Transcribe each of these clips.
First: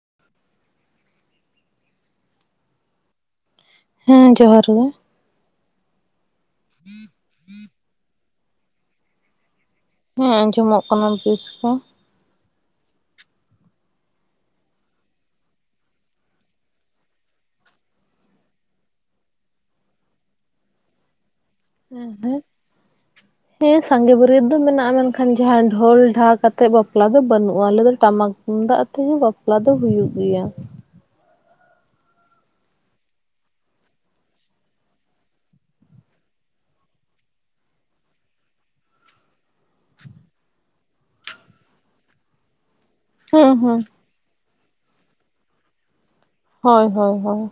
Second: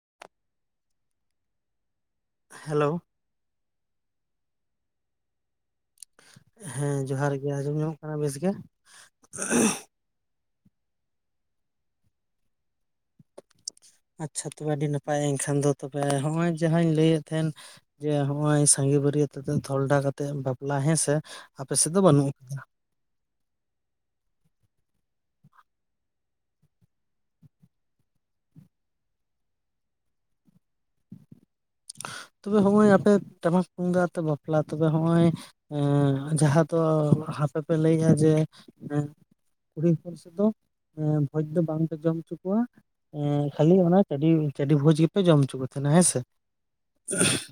[unintelligible] Hello ᱦᱮᱸ ᱡᱚᱦᱟᱨ ᱜᱮ᱾ ᱦᱮᱸ ᱡᱚᱸᱦᱟᱨ ᱜᱮ ᱟᱸᱡᱚᱢ ᱧᱟᱢᱚᱜ ᱠᱟᱱᱟ ᱵᱮᱥ ᱜᱮ᱾ ᱦᱮᱸ ᱟᱸᱡᱚᱢᱚᱜ ᱠᱟᱱᱟ ᱵᱮᱥ ᱠᱚ ᱾ ᱟᱪᱪᱷᱟ ᱛᱚᱵᱮ ᱟᱹᱰᱤ ᱱᱟᱯᱟᱭ ᱮᱱᱠᱷᱟᱱ ᱫᱚ ᱦᱚᱸᱜᱼᱚᱭ ᱡᱟᱦᱟᱸᱧ ᱞᱟᱹᱭᱮᱫ ᱛᱟᱦᱮᱸᱱ, ᱡᱮ ᱦᱚᱸᱜᱼᱚᱭ ᱥᱟᱸᱜᱮ ᱵᱟᱹᱨᱭᱟᱹᱛ ᱟᱛᱮᱫ ᱫᱷᱚᱞᱰᱟ ᱠᱟᱛᱮᱜ ᱵᱟᱯᱞᱟ ᱦᱮᱸ ᱥᱮ, ᱦᱮᱸ ᱦᱮᱸ [inaudible] ᱦᱮᱸ ᱥᱟᱸᱜᱮ ᱵᱟᱹᱨᱭᱟᱹᱛ ᱫᱚ ᱢᱮᱱᱟᱜᱼᱟ᱾ ᱢᱮᱱᱠᱷᱟᱱ ᱡᱟᱦᱟᱸ ᱰᱷᱳᱞ ᱰᱷᱟ ᱠᱟᱛᱮᱫ ᱵᱟᱯᱞᱟ ᱫᱚ ᱵᱟᱹᱱᱩᱜᱼᱟ᱾ ᱟᱞᱮ ᱫᱚ ᱴᱟᱢᱟᱠ, ᱛᱩᱢᱫᱟᱜ ᱛᱮᱜᱮ ᱵᱟᱯᱞᱟ ᱫᱚ ᱦᱩᱭᱩᱜ ᱜᱮᱭᱟ᱾ ᱛᱚᱵᱮ ᱦᱚᱸᱜ-ᱚᱭ ᱟᱯᱮ ᱴᱟᱢᱟᱠ ᱛᱩᱢᱫᱟᱜ ᱟᱛᱮ ᱵᱟᱯᱞᱟ ᱛᱚᱵᱮ ᱦᱚᱸᱜ-ᱚᱭ ᱮᱸ ᱡᱟᱦᱟᱸ ᱫᱚ ᱦᱟᱯᱮ ᱯᱮ ᱞᱟᱹᱭᱟ ᱡᱮ ᱠᱩᱲᱤ ᱦᱚᱯᱚᱱ ᱥᱮᱫ ᱫᱚ ᱮᱸ ᱵᱷᱚᱡᱽ ᱫᱚ ᱵᱟᱝ ᱯᱮ ᱡᱚᱢ ᱦᱚᱪᱚ ᱠᱚᱣᱟ᱾ ᱮᱸᱻ ᱦᱩᱸ ᱠᱷᱟᱹᱞᱤ ᱦᱩᱸ ᱚᱱᱟ ᱪᱟᱹᱰᱤ ᱪᱟᱹᱰᱤ ᱵᱷᱳᱡᱽ ᱜᱮᱯᱮ ᱡᱚᱢ ᱦᱚᱪᱚ ᱠᱚ ᱛᱟᱦᱮᱸᱱᱟ ᱦᱮᱸ ᱥᱮ᱾ ᱦᱳᱭ ᱦᱳᱭ ᱦᱳᱭ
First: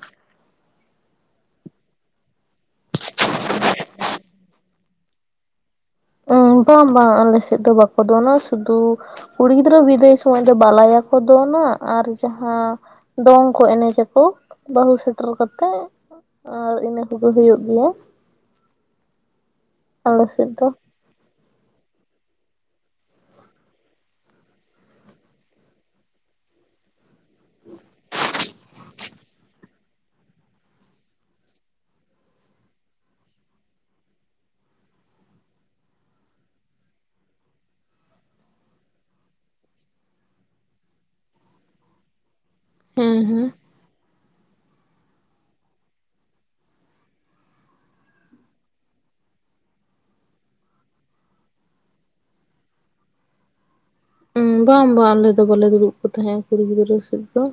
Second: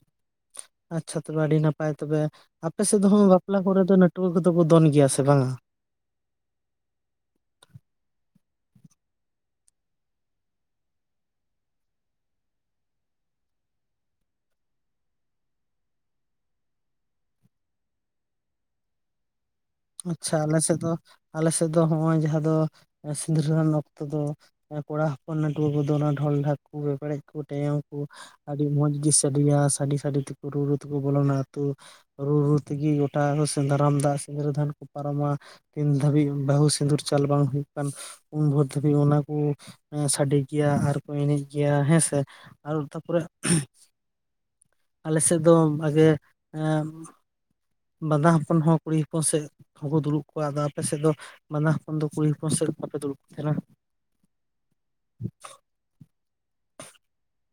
ᱟᱪᱪᱷᱟ ᱛᱚᱵᱮ ᱟᱹᱰᱤ ᱱᱟᱯᱟᱭ ᱛᱚᱵᱮ ᱟᱯᱮ ᱥᱮᱫ ᱫᱚ ᱦᱳ ᱵᱟᱯᱞᱟ ᱠᱚᱨᱮ ᱫᱚ ᱱᱟᱹᱴᱩᱣᱟᱹ ᱠᱚᱫᱚ ᱠᱚ ᱫᱚᱱ ᱜᱮᱭᱟ ᱥᱮ ᱵᱟᱝᱟ? ᱩ ᱵᱟᱝ ᱵᱟᱝ ᱟᱞᱮ ᱥᱮᱫ ᱫᱚ ᱵᱟᱠᱚ ᱫᱚᱱᱟ ᱥᱩᱫᱩ ᱠᱩᱲᱤ ᱜᱤᱫᱽᱨᱟᱹ ᱵᱤᱫᱟᱹᱭ ᱥᱚᱢᱚᱭ ᱫᱚ ᱵᱟᱞᱟᱭᱟ ᱠᱚ ᱫᱚᱱᱟ ᱟᱨ ᱡᱟᱦᱟᱸ, ᱫᱚᱝ ᱠᱚ ᱮᱱᱮᱡᱟᱠᱚ ᱵᱟᱹᱦᱩ ᱥᱮᱴᱮᱨ ᱠᱟᱛᱮᱜ᱾ ᱟᱨ ᱤᱱᱟᱹ ᱠᱚᱜᱮ ᱦᱩᱭᱩᱜ ᱜᱮᱭᱟ ᱾ ᱟᱪᱪᱷᱟ ᱟᱞᱮ ᱥᱮᱫ ᱫᱚ ᱟᱞᱮ ᱥᱮᱫ ᱫᱚ ᱱᱚᱜᱼᱚᱭ ᱡᱟᱦᱟᱸ ᱫᱚ ᱥᱤᱸᱫᱽᱨᱟᱹᱫᱟᱱ ᱚᱠᱛᱚ ᱫᱚ ᱠᱚᱲᱟ ᱦᱚᱯᱚᱱ ᱱᱟᱹᱴᱩᱣᱟᱹ ᱠᱚᱫᱚ ᱚᱱᱟ ᱰᱷᱚᱞᱼᱰᱷᱟᱠ ᱠᱚ, ᱯᱮᱯᱲᱮᱡ ᱠᱚ, ᱴᱮᱚᱝ ᱠᱚ᱾ ᱟᱹᱰᱤ ᱢᱚᱸᱡᱽ ᱜᱮ ᱥᱟᱰᱮᱭᱟ ᱥᱟᱰᱮ ᱥᱟᱰᱮ ᱛᱮᱠᱚ ᱨᱩᱻ ᱨᱩ ᱛᱮᱠᱚ ᱵᱚᱞᱚᱱᱟ ᱟᱹᱛᱩ- ᱨᱩ ᱨᱩ ᱛᱮᱜᱤ ᱜᱚᱴᱟ ᱥᱮᱸᱫᱽᱨᱟᱢ ᱫᱟᱜ ᱥᱤᱸᱫᱽᱨᱟᱹ ᱫᱷᱟᱱ ᱾ ᱯᱟᱨᱚᱢᱟ ᱛᱤᱱ ᱫᱷᱟᱹᱵᱤᱡ ᱵᱟᱹᱦᱩ ᱥᱤᱸᱫᱩᱨ ᱪᱟᱞ ᱵᱟᱝ ᱦᱩᱭᱩᱜ ᱠᱟᱱ, ᱩᱱ ᱵᱷᱳᱨ ᱫᱷᱟᱹᱵᱤᱡ ᱚᱱᱟ ᱠᱩ ᱥᱟᱰᱮ ᱜᱮᱭᱟ ᱟᱨᱠᱚ ᱮᱱᱮᱡ ᱜᱮᱭᱟ ᱦᱮᱸᱥᱮ᱾ ᱟᱨ ᱦᱮᱸ ᱛᱟᱯᱚᱨᱮ ᱦᱮᱸ ᱟᱞᱮ ᱥᱮᱫ ᱫᱚ ᱵᱷᱟᱜᱮ ᱮᱸ ᱵᱟᱸᱫᱟ ᱦᱚᱯᱚᱱ ᱦᱚᱸ ᱠᱩᱲᱤ ᱦᱚᱯᱚᱱ ᱥᱮᱫ ᱦᱚᱸᱠᱚ ᱫᱩᱲᱩᱵ ᱠᱚᱣᱟ ᱟᱫᱚ ᱟᱯᱮ ᱥᱮᱫ ᱫᱚ ᱵᱟᱫᱟ ᱦᱚᱯᱚᱱ ᱫᱚ ᱠᱩᱲᱤ ᱦᱚᱯᱚᱱ ᱥᱮᱫ ᱠᱚᱲᱟ ᱯᱮ ᱫᱩᱲᱩᱵ ᱠᱚ ᱛᱟᱦᱮᱱᱟ? ᱸ ᱵᱟᱝ ᱵᱟᱝ ᱟᱞᱮ ᱫᱚ ᱵᱟᱞᱮ ᱫᱩᱲᱩᱵ ᱠᱚ ᱛᱟᱦᱮᱸᱜᱼᱟ ᱠᱩᱲᱤ ᱜᱤᱫᱽᱨᱟᱹ ᱥᱮᱡ ᱫᱚ।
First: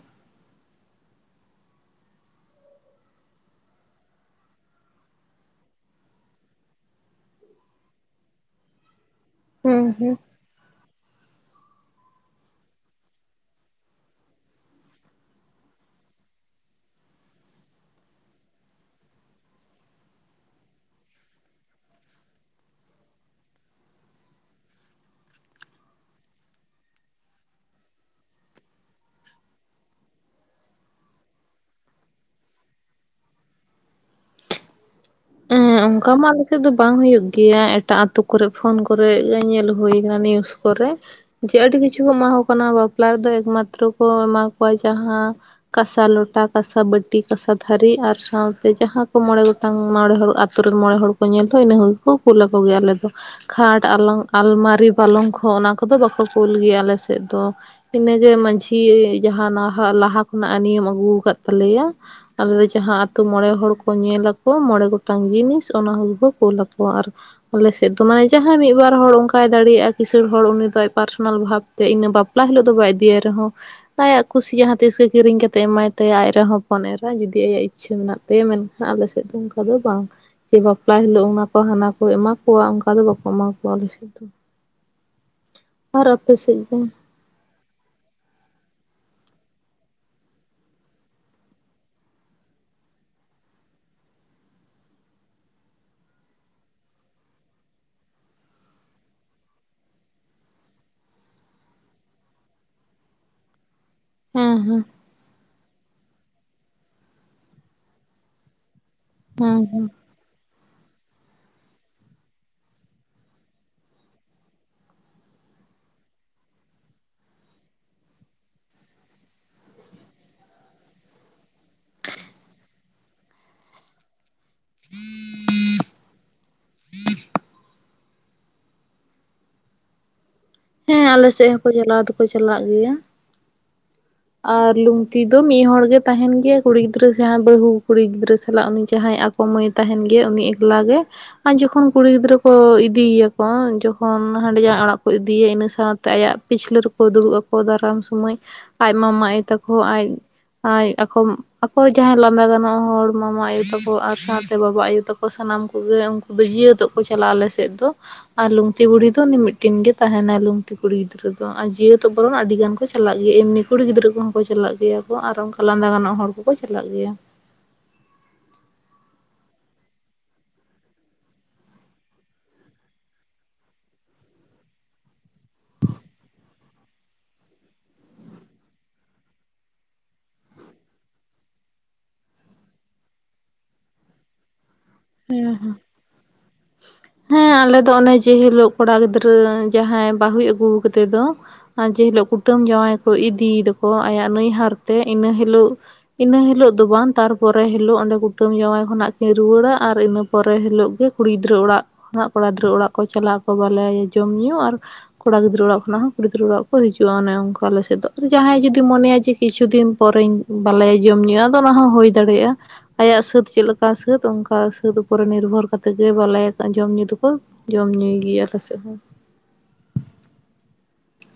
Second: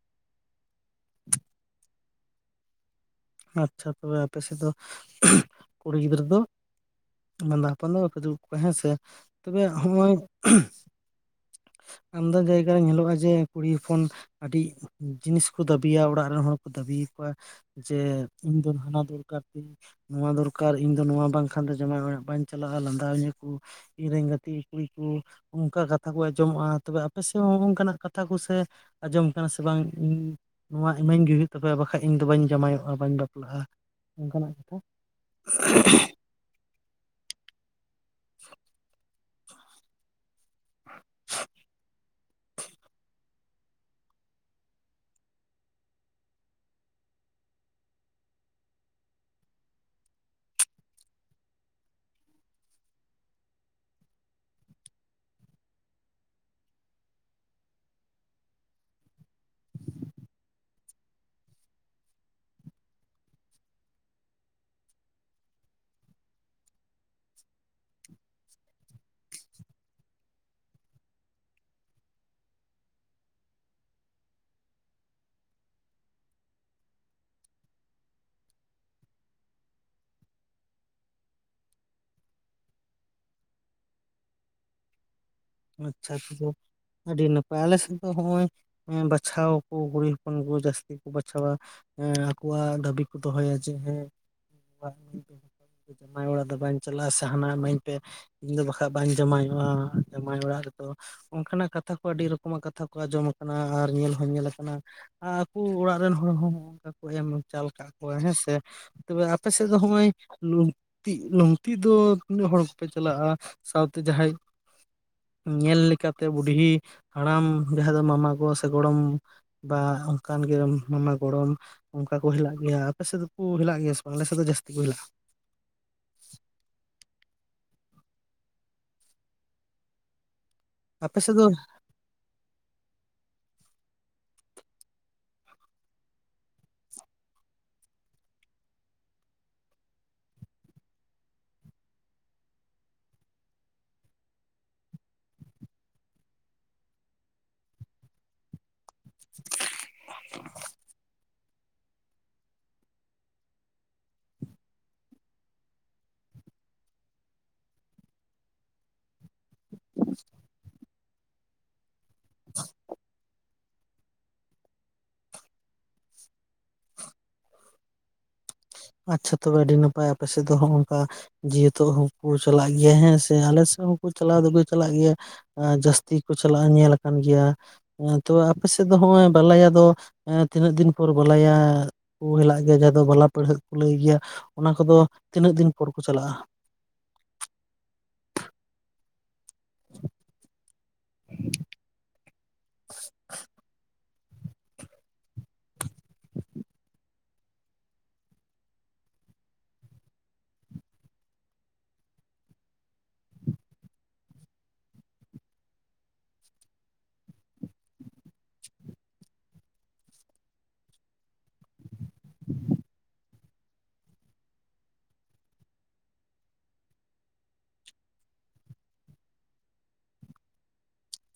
ᱟᱪᱪᱷᱟ ᱛᱚᱵᱮ ᱟᱯᱮ ᱥᱮᱫ ᱫᱚ ᱠᱩᱲᱤ ᱜᱤᱫᱽᱨᱟᱹ ᱫᱚ, ᱵᱟᱸᱫᱟ ᱦᱚᱯᱚᱱ ᱫᱚ ᱵᱟᱯᱮ ᱫᱩᱲᱩᱵ ᱠᱚᱣᱟ ᱦᱮᱸ ᱥᱮ ᱛᱚᱵᱮ ᱦᱩᱸ ᱦᱚᱸᱜᱼᱚᱭ ᱦᱩᱸ ᱼᱼ ᱟᱢᱫᱟ ᱡᱟᱭᱜᱟ ᱨᱮ ᱧᱮᱞᱚᱜᱼᱟ ᱡᱮ ᱠᱩᱲᱤ ᱦᱚᱯᱚᱱ ᱼᱼ ᱟᱹᱰᱤ ᱡᱤᱱᱤᱥ ᱠᱚ ᱫᱟᱹᱵᱤᱭᱟ ᱚᱲᱟᱜ ᱨᱮᱱ ᱦᱚᱲ ᱠᱚ ᱫᱟᱹᱵᱤ ᱟᱠᱚᱣᱟ᱾ ᱡᱮ ᱤᱧᱫᱚ ᱦᱟᱱᱟ ᱫᱚᱨᱠᱟᱨ ᱛᱤᱧ᱾ ᱱᱚᱣᱟ ᱫᱚᱨᱠᱟᱨ ᱤᱧ ᱫᱚ ᱱᱚᱣᱟ ᱵᱟᱝᱠᱷᱟᱱ ᱫᱚ ᱡᱟᱢᱟᱭ ᱚᱲᱟᱜ ᱵᱟᱹᱧ ᱪᱟᱞᱟᱜᱼᱟ, ᱞᱟᱸᱫᱟᱣᱤᱧᱟᱹ ᱠᱚ। ᱤᱧ ᱨᱮᱱ ᱜᱟᱛᱮ ᱠᱩᱲᱤ ᱠᱩᱼᱼ ᱚᱱᱠᱟ ᱠᱟᱛᱷᱟ ᱠᱚ ᱟᱸᱡᱚᱢᱚᱜᱼᱟ ᱛᱚᱵᱮ ᱟᱯᱮ ᱥᱮᱫ ᱦᱚᱸᱜ ᱱᱚᱝᱠᱟᱱᱟᱜ ᱠᱟᱛᱷᱟ ᱠᱚᱥᱮ- ᱟᱸᱡᱚᱢ ᱠᱟᱱᱟ ᱥᱮ ᱵᱟᱝ ᱤᱧ ᱱᱚᱣᱟ ᱤᱢᱟᱹᱧ ᱜᱮ ᱦᱩᱭᱩᱜ ᱛᱟᱯᱮᱭᱟ ᱵᱟᱠᱷᱟᱡ ᱤᱧ ᱫᱚ ᱵᱟᱹᱧ ᱡᱟᱶᱟᱭᱚᱜ ᱟᱨ ᱵᱟᱹᱧ ᱵᱟᱯᱞᱟᱜᱼᱟ ᱚᱱᱠᱟᱱᱟᱜ ᱠᱟᱛᱷᱟ᱾ ᱦᱮᱸ ᱚᱱᱠᱟ ᱢᱟ ᱟᱞᱮᱥᱮᱫ ᱫᱚ ᱵᱟᱝ ᱦᱩᱭᱩᱜ ᱜᱮᱭᱟ ᱮᱴᱟᱜ ᱟᱛᱳ ᱠᱚᱨᱮ ᱯᱷᱳᱱ ᱠᱚᱨᱮ ᱜᱮ ᱧᱮᱞ ᱼᱼ ᱦᱩᱭ ᱟᱠᱟᱱᱟ ᱱᱤᱭᱩᱥ ᱠᱚᱨᱮ ᱡᱮ ᱟᱹᱰᱤ ᱠᱤᱪᱷᱩ ᱠᱚ ᱮᱢᱟ ᱠᱚ ᱠᱟᱱᱟ ᱵᱟᱯᱞᱟ ᱨᱮᱫᱚ ᱮᱠᱢᱟᱛᱨᱚ ᱠᱚ ᱮᱢᱟ ᱼᱼ ᱠᱟᱣᱟ ᱡᱟᱦᱟᱸ ᱠᱟᱥᱟ ᱞᱚᱴᱟ ᱠᱟᱥᱟ ᱵᱟᱹᱴᱤ, ᱠᱟᱥᱟ ᱛᱟᱹᱨᱤ, ᱟᱨ ᱥᱟᱶᱛᱮ ᱡᱟᱦᱟᱸ ᱠᱚ ᱢᱚᱬᱮ ᱜᱚᱴᱟᱝ ᱢᱚᱬᱮ ᱦᱚᱲ ᱟᱛᱩᱨ ᱨᱮᱱ ᱢᱚᱬᱮ ᱦᱚᱲ ᱠᱚ ᱧᱮᱞ ᱫᱚ ᱤᱱᱟᱹ ᱦᱚᱸ ᱜᱮᱠᱚ ᱠᱩᱞ ᱟᱠᱚ ᱜᱮᱭᱟ ᱟᱞᱮ ᱫᱚ। ᱠᱷᱟᱴ ᱟᱞᱚᱝ ᱟᱞᱢᱟᱨᱤ ᱯᱟᱞᱚᱝ ᱠᱷᱚ ᱚᱱᱟ ᱠᱚᱫᱚ ᱵᱟᱠᱚ ᱠᱩᱞ ᱜᱮᱭᱟ ᱟᱞᱮ ᱥᱮᱫ ᱫᱚ। ᱤᱱᱟᱹᱜᱮ ᱢᱟᱺᱡᱷᱤ ᱡᱟᱦᱟᱸᱱᱟᱜ ᱞᱟᱦᱟ ᱠᱷᱚᱱᱟᱜ ᱮ ᱱᱤᱭᱮᱢ ᱟᱹᱜᱩ ᱟᱠᱟᱫ ᱛᱟᱞᱮᱭᱟ। ᱟᱞᱮ ᱡᱟᱦᱟᱸ ᱟᱛᱩ ᱢᱚᱬᱮ ᱦᱚᱲ ᱠᱚ ᱧᱮᱞᱟ᱾ ᱠᱚ ᱢᱚᱬᱮ ᱜᱚᱴᱟᱝ ᱡᱤᱱᱤᱥ ᱚᱱᱟ ᱠᱚᱜᱮ ᱠᱚ ᱠᱳᱞ ᱟᱠᱚᱣᱟ ᱟᱨ ᱼᱼ ᱟᱞᱮᱥᱮᱫ ᱫᱚ ᱱᱟᱜᱼᱚᱭ ᱡᱟᱦᱟᱸᱭ ᱢᱤᱫ ᱵᱟᱨ ᱦᱚᱲ ᱚᱱᱠᱟᱭ ᱫᱟᱲᱮᱭᱟᱜᱼᱟ, ᱠᱤᱥᱟᱹᱬ ᱦᱚᱲ ᱩᱱᱤ ᱫᱚ ᱟᱡ ᱯᱟᱨᱥᱚᱱᱟᱞ ᱵᱷᱟᱵᱽ ᱼᱼ ᱛᱮ ᱤᱱᱟᱹ ᱵᱟᱯᱞᱟ ᱦᱤᱞᱳᱜ ᱫᱚ ᱵᱟᱭ ᱤᱫᱤᱭᱟᱭ ᱨᱮᱦᱚᱸ ᱼᱼ ᱟᱭᱟᱜ ᱠᱩᱥᱤ ᱡᱟᱦᱟᱸ ᱛᱤᱥ ᱜᱮ ᱠᱤᱨᱤᱧ ᱠᱟᱛᱮ [unintelligible] ᱮᱢᱟᱭ ᱛᱟᱭᱟ ᱟᱡ ᱨᱮᱱ ᱦᱚᱯᱚᱱ ᱮᱨᱟ ᱡᱩᱫᱤ ᱟᱭᱟᱜ ᱤᱪᱪᱷᱟᱹ ᱢᱮᱱᱟᱜ ᱛᱟᱭᱟ᱾ ᱢᱮᱱᱠᱷᱟᱱ ᱟᱞᱮ ᱥᱮᱫ ᱫᱚ ᱚᱱᱠᱟ ᱫᱚ ᱵᱟᱝ। ᱥᱮ ᱵᱟᱯᱞᱟ ᱦᱤᱞᱳᱜ ᱚᱱᱟ ᱠᱚ ᱦᱟᱱᱟ ᱠᱚ ᱮᱢᱟ ᱠᱚᱣᱟ ᱚᱱᱠᱟ ᱫᱚ ᱵᱟᱠᱚ ᱮᱢᱟ ᱠᱚᱣᱟ ᱟᱞᱮ ᱥᱮᱫ ᱫᱚ। ᱟᱨ ᱟᱪᱪᱷᱟ ᱟᱯᱮ ᱛᱷᱚ ᱥᱮᱫ ᱫᱚ ᱦᱮᱸ ᱟᱹᱰᱤ ᱱᱟᱯᱟᱭ ᱟᱞᱮᱥᱮᱫ ᱫᱚ ᱦᱚᱸᱜ -ᱚᱭ ᱵᱟᱪᱷᱟᱣᱟᱠᱚ ᱠᱩᱲᱤ ᱦᱚᱯᱚᱱ ᱠᱚ ᱡᱟᱹᱥᱛᱤ ᱠᱚ ᱵᱟᱪᱷᱟᱣᱟ। ᱦᱮᱸ ᱟᱠᱚᱣᱟᱜ ᱫᱟᱹᱵᱤ ᱠᱚ ᱫᱚᱦᱚᱭᱟ ᱡᱮ ᱦᱮᱸ᱾ [inaudible] ᱡᱟᱶᱟᱭ ᱚᱲᱟᱜ ᱫᱚ ᱵᱟᱹᱧ ᱪᱟᱞᱟᱜᱼᱟ ᱥᱮ ᱦᱟᱱᱟ ᱤᱢᱟᱹᱧ ᱯᱮ ᱤᱧᱫᱚ ᱵᱟᱠᱷᱟᱡ ᱵᱟᱹᱧ ᱡᱟᱶᱟᱭᱚᱜᱼᱟ᱾ ᱡᱟᱶᱟᱭ ᱚᱲᱟᱜ ᱨᱮᱫᱚ ᱚᱱᱠᱟᱱᱟᱜ ᱠᱟᱛᱷᱟ ᱠᱚ ᱟᱹᱰᱤ ᱨᱚᱠᱚᱢᱟᱜ ᱠᱟᱛᱷᱟ ᱠᱚ ᱟᱸᱡᱚᱢ ᱟᱠᱟᱱᱟ᱾ ᱟᱨ ᱧᱮᱞ ᱼᱼ ᱧᱮᱞ ᱦᱮᱸ ᱟᱠᱟᱱᱟ ᱦᱮᱸ ᱟᱨ ᱟᱠᱚ ᱚᱲᱟᱜ ᱨᱮᱱ ᱦᱚᱲ [unintelligible] ᱠᱚ ᱮᱢ ᱪᱟᱞ ᱟᱠᱟᱜ ᱠᱚᱣᱟ ᱦᱮᱸ ᱥᱮ। ᱛᱚᱵᱮ ᱟᱯᱮ ᱥᱮᱫ ᱦᱮᱸ ᱦᱚᱸ ᱢᱟᱹᱭ ᱞᱩᱝᱛᱤᱜ ᱞᱩᱝᱛᱤ ᱫᱚ ᱛᱤᱱᱟᱹᱜ ᱦᱚᱲ ᱠᱚᱯᱮ ᱪᱟᱞᱟᱜᱼᱟ? ᱥᱟᱶᱛᱮ ᱡᱟᱦᱟᱸᱭ ᱼᱼ ᱧᱮᱞ ᱞᱮᱠᱟᱛᱮ ᱵᱩᱰᱷᱤ ᱦᱟᱲᱟᱢ ᱡᱟᱦᱟᱸ ᱫᱚ ᱢᱟᱢᱟ ᱜᱚ ᱥᱮ ᱜᱚᱲᱚᱢ। ᱵᱟ ᱚᱱᱠᱟᱱ ᱜᱮ ᱢᱟᱢᱟ ᱜᱚᱲᱚᱢ। ᱚᱱᱠᱟ ᱠᱚ ᱦᱮᱞᱟᱜ ᱜᱮᱭᱟ ᱟᱯᱮ ᱥᱮᱫ ᱫᱚᱠᱚ ᱦᱮᱞᱟᱜ ᱜᱮᱭᱟ ᱥᱮ ᱵᱟᱝ ᱟᱞᱮ ᱥᱮᱫ ᱫᱚ ᱡᱟᱹᱥᱛᱤ ᱠᱚ ᱦᱮᱞᱟᱜᱼᱟ। ᱦᱮᱸ ᱟᱯᱮ ᱟᱞᱮ ᱫᱚ ᱥᱮᱫ ᱦᱚᱸᱠᱚ [unintelligible] ᱫᱚᱠᱚ ᱪᱟᱞᱟᱜ ᱜᱮᱭᱟ। [inaudible] ᱟᱨ ᱞᱩᱝᱛᱤ ᱫᱚ ᱢᱤᱫ ᱦᱚᱲ ᱜᱮ ᱛᱟᱦᱮᱱ ᱜᱮᱭᱟ ᱠᱩᱲᱤ ᱜᱤᱫᱽᱨᱟᱹ ᱡᱟᱦᱟᱸᱭ ᱵᱟᱹᱦᱩ ᱠᱩᱲᱤ ᱜᱤᱫᱽᱨᱟᱹ ᱥᱟᱞᱟᱜ ᱩᱱᱤ ᱡᱟᱦᱟᱸᱭ ᱟᱠ ᱼᱼ [unintelligible] ᱛᱟᱦᱮᱱ ᱜᱮᱭᱟ ᱩᱱᱤ ᱮᱠᱞᱟ ᱜᱮ। ᱟᱨ ᱡᱚᱠᱷᱚᱱ ᱠᱩᱲᱤ ᱜᱤᱫᱽᱨᱟᱹ ᱠᱚ ᱤᱫᱤᱭᱮᱭᱟᱠᱚ ᱡᱚᱠᱷᱚᱱ ᱦᱟᱸᱰᱮ ᱡᱟᱶᱟᱭ ᱚᱲᱟᱜ ᱠᱚ ᱤᱫᱤᱭᱮᱭᱟ ᱤᱱᱟᱹ ᱼᱼ ᱥᱟᱶᱛᱮ ᱟᱭᱟᱜ ᱯᱤᱪᱷᱞᱟᱹ ᱨᱮᱠᱚ ᱫᱩᱲᱩᱵ ᱟᱠᱚ ᱫᱟᱨᱟᱢ ᱥᱚᱢᱚᱭ। ᱟᱡ ᱢᱟᱢᱟ ᱟᱭᱳ ᱛᱟᱠᱚ ᱟᱡ ᱟᱡ ᱟᱠᱚ ᱼᱼ ᱟᱠᱚᱨ [unintelligible] ᱡᱟᱦᱟᱸᱭ ᱞᱟᱸᱫᱟ ᱟᱠᱚ ᱡᱟᱦᱟᱭ [unintelligible] ᱜᱟᱱᱚᱜ ᱦᱚᱲ ᱢᱟᱢᱟ ᱟᱭᱳ ᱛᱟᱠᱚ ᱟᱨ ᱥᱟᱶᱛᱮ ᱵᱟᱵᱟ ᱟᱭᱳ ᱛᱟᱠᱚ ᱥᱟᱱᱟᱢ ᱠᱚᱜᱮ ᱩᱱᱠᱩ ᱼᱼ ᱵᱟᱹᱨᱤᱭᱟᱹᱛᱚᱜ ᱠᱚ ᱪᱟᱞᱟᱜᱼᱟ ᱟᱞᱮ ᱥᱮᱫ ᱫᱚ ᱟᱨ ᱞᱩᱝᱛᱤ ᱵᱩᱲᱦᱤ ᱫᱚ ᱢᱤᱫᱴᱮᱱ ᱜᱮ ᱛᱟᱦᱮᱱᱟ ᱞᱩᱝᱛᱤ ᱠᱩᱲᱤ ᱜᱤᱫᱽᱨᱟᱹ। [unintelligible] ᱟᱹᱰᱤ ᱜᱟᱱ ᱠᱚ ᱪᱟᱞᱟᱜ ᱜᱮᱭᱟ ᱮᱢᱱᱤ ᱠᱩᱲᱤ ᱜᱤᱫᱽᱨᱟᱹ ᱠᱚᱦᱚᱸ ᱠᱚ ᱪᱟᱞᱟᱜ ᱜᱮᱭᱟ ᱠᱚ ᱟᱨ ᱚᱱᱠᱟ ᱞᱟᱸᱫᱟ ᱜᱟᱱᱚᱜ ᱦᱚᱲ ᱠᱚ। ᱠᱚ ᱪᱟᱞᱟᱜ ᱜᱮᱭᱟ। ᱟᱪᱪᱷᱟ ᱛᱚᱵᱮ ᱟᱹᱰᱤ ᱱᱟᱯᱟᱭ ᱟᱯᱮ ᱥᱮᱫ ᱫᱚ ᱦᱚᱸᱜ ᱚᱝᱠᱟ ᱡᱮ ᱦᱮᱛᱩ ᱦᱚᱸᱠᱚ ᱪᱟᱞᱟᱜ ᱜᱮᱭᱟ ᱦᱮᱸ ᱥᱮ ᱟᱞᱮ ᱥᱮᱫ ᱦᱚᱸᱠᱚ ᱪᱟᱞᱟᱣ ᱫᱚ ᱠᱚ ᱪᱟᱞᱟᱜ ᱜᱮᱭᱟ ᱡᱟᱹᱥᱛᱤ ᱠᱚ ᱪᱟᱞᱟᱜᱼᱟ ᱧᱮᱞ ᱟᱠᱟᱱ ᱜᱮᱭᱟ ᱛᱚ ᱟᱯᱮ ᱥᱮᱫ ᱫᱚ [unintelligible] ᱵᱟᱞᱟᱭᱟ ᱫᱚ ᱛᱤᱱᱟᱹᱜ ᱫᱤᱱ ᱯᱚᱨᱮ ᱵᱟᱞᱟᱭᱟ ᱠᱚ [unintelligible] ᱸ ᱫᱚ ᱵᱟᱞᱟ ᱯᱟᱹᱬᱦᱟᱹ ᱠᱚ ᱞᱟᱹᱭ ᱜᱮᱭᱟ ᱚᱱᱟ ᱠᱚᱫᱚ ᱛᱤᱱᱟᱹᱜ ᱫᱤᱱ ᱯᱚᱨ ᱠᱚ ᱪᱟᱞᱟᱜᱼᱟ ᱦᱮᱸ ᱟᱞᱮ ᱫᱚ ᱚᱱᱮ ᱡᱮ ᱦᱤᱞᱚᱜ ᱠᱚᱲᱟ ᱜᱤᱫᱽᱨᱟᱹ ᱡᱟᱦᱟᱸᱭ ᱵᱟᱹᱦᱩᱭ ᱟᱹᱜᱩ ᱠᱟᱫᱮ ᱫᱚ ᱡᱮ ᱦᱤᱞᱚᱜ ᱠᱩᱴᱟᱹᱢ ᱡᱟᱶᱟᱭ ᱠᱚ ᱤᱫᱤᱭ ᱫᱚᱠᱚ ᱟᱭᱟᱜ ᱱᱟᱹᱭᱦᱟᱹᱨ ᱛᱮ ᱤᱱᱟᱹ ᱦᱤᱞᱚᱜ ᱤᱱᱟᱹ ᱦᱤᱞᱚᱜ ᱫᱚ ᱵᱟᱝ ᱛᱟᱨᱯᱚᱨᱮ ᱦᱤᱞᱚᱜ ᱚᱸᱰᱮ ᱠᱩᱴᱟᱹᱢ ᱡᱟᱶᱟᱭ ᱠᱷᱚᱱᱟᱜ ᱠᱤᱱ ᱨᱩᱣᱟᱹᱲᱟ ᱟᱨ ᱤᱱᱟᱹ ᱯᱚᱨᱮ ᱦᱤᱞᱚᱜ ᱜᱮ ᱠᱩᱲᱤ ᱜᱤᱫᱽᱨᱟᱹ ᱚᱲᱟᱜ ᱟᱜ ᱠᱚᱲᱟ ᱜᱤᱫᱽᱨᱟᱹ ᱚᱲᱟᱜ ᱠᱚ ᱪᱟᱞᱟᱜᱼᱟ ᱠᱚ ᱵᱟᱞᱟ ᱡᱚᱢ ᱧᱩ ᱟᱨ ᱠᱚᱲᱟ ᱜᱤᱫᱽᱨᱟᱹ ᱚᱲᱟᱜ ᱠᱷᱚᱱᱟᱜ ᱦᱚᱸ ᱠᱩᱲᱤ ᱜᱤᱫᱽᱨᱟᱹ ᱚᱲᱟᱜ ᱠᱚ ᱦᱤᱡᱩᱜᱼᱟ ᱚᱱᱮ ᱚᱱᱠᱟ ᱟᱞᱮ ᱥᱮᱫ ᱫᱚ ᱟᱨ ᱡᱟᱦᱟᱸᱭ ᱡᱩᱫᱤ ᱢᱚᱱᱮᱭᱟ ᱡᱮ ᱠᱤᱪᱷᱩ ᱫᱤᱱ ᱯᱚᱨᱮᱧ ᱵᱟᱞᱟᱭᱟ ᱡᱚᱢ ᱧᱩ ᱟᱫᱚ ᱚᱱᱟ ᱦᱚᱸ ᱦᱩᱭ ᱫᱟᱲᱮᱭᱟᱜᱼᱟ ᱟᱭᱟᱜ ᱥᱟᱹᱛ ᱪᱮᱫ ᱞᱮᱠᱟ ᱥᱟᱹᱛ ᱚᱱᱠᱟ। ᱚᱠᱟ [unintelligible] ᱱᱤᱨᱵᱷᱚᱨ ᱠᱟᱛᱮ ᱜᱮ ᱵᱟᱞᱟᱭᱟ ᱡᱚᱢ ᱧᱩ ᱫᱚᱠᱚ ᱡᱚᱢ ᱧᱩᱭ ᱜᱮᱭᱟ ᱟᱞᱮ ᱥᱮᱫ ᱦᱚᱸ।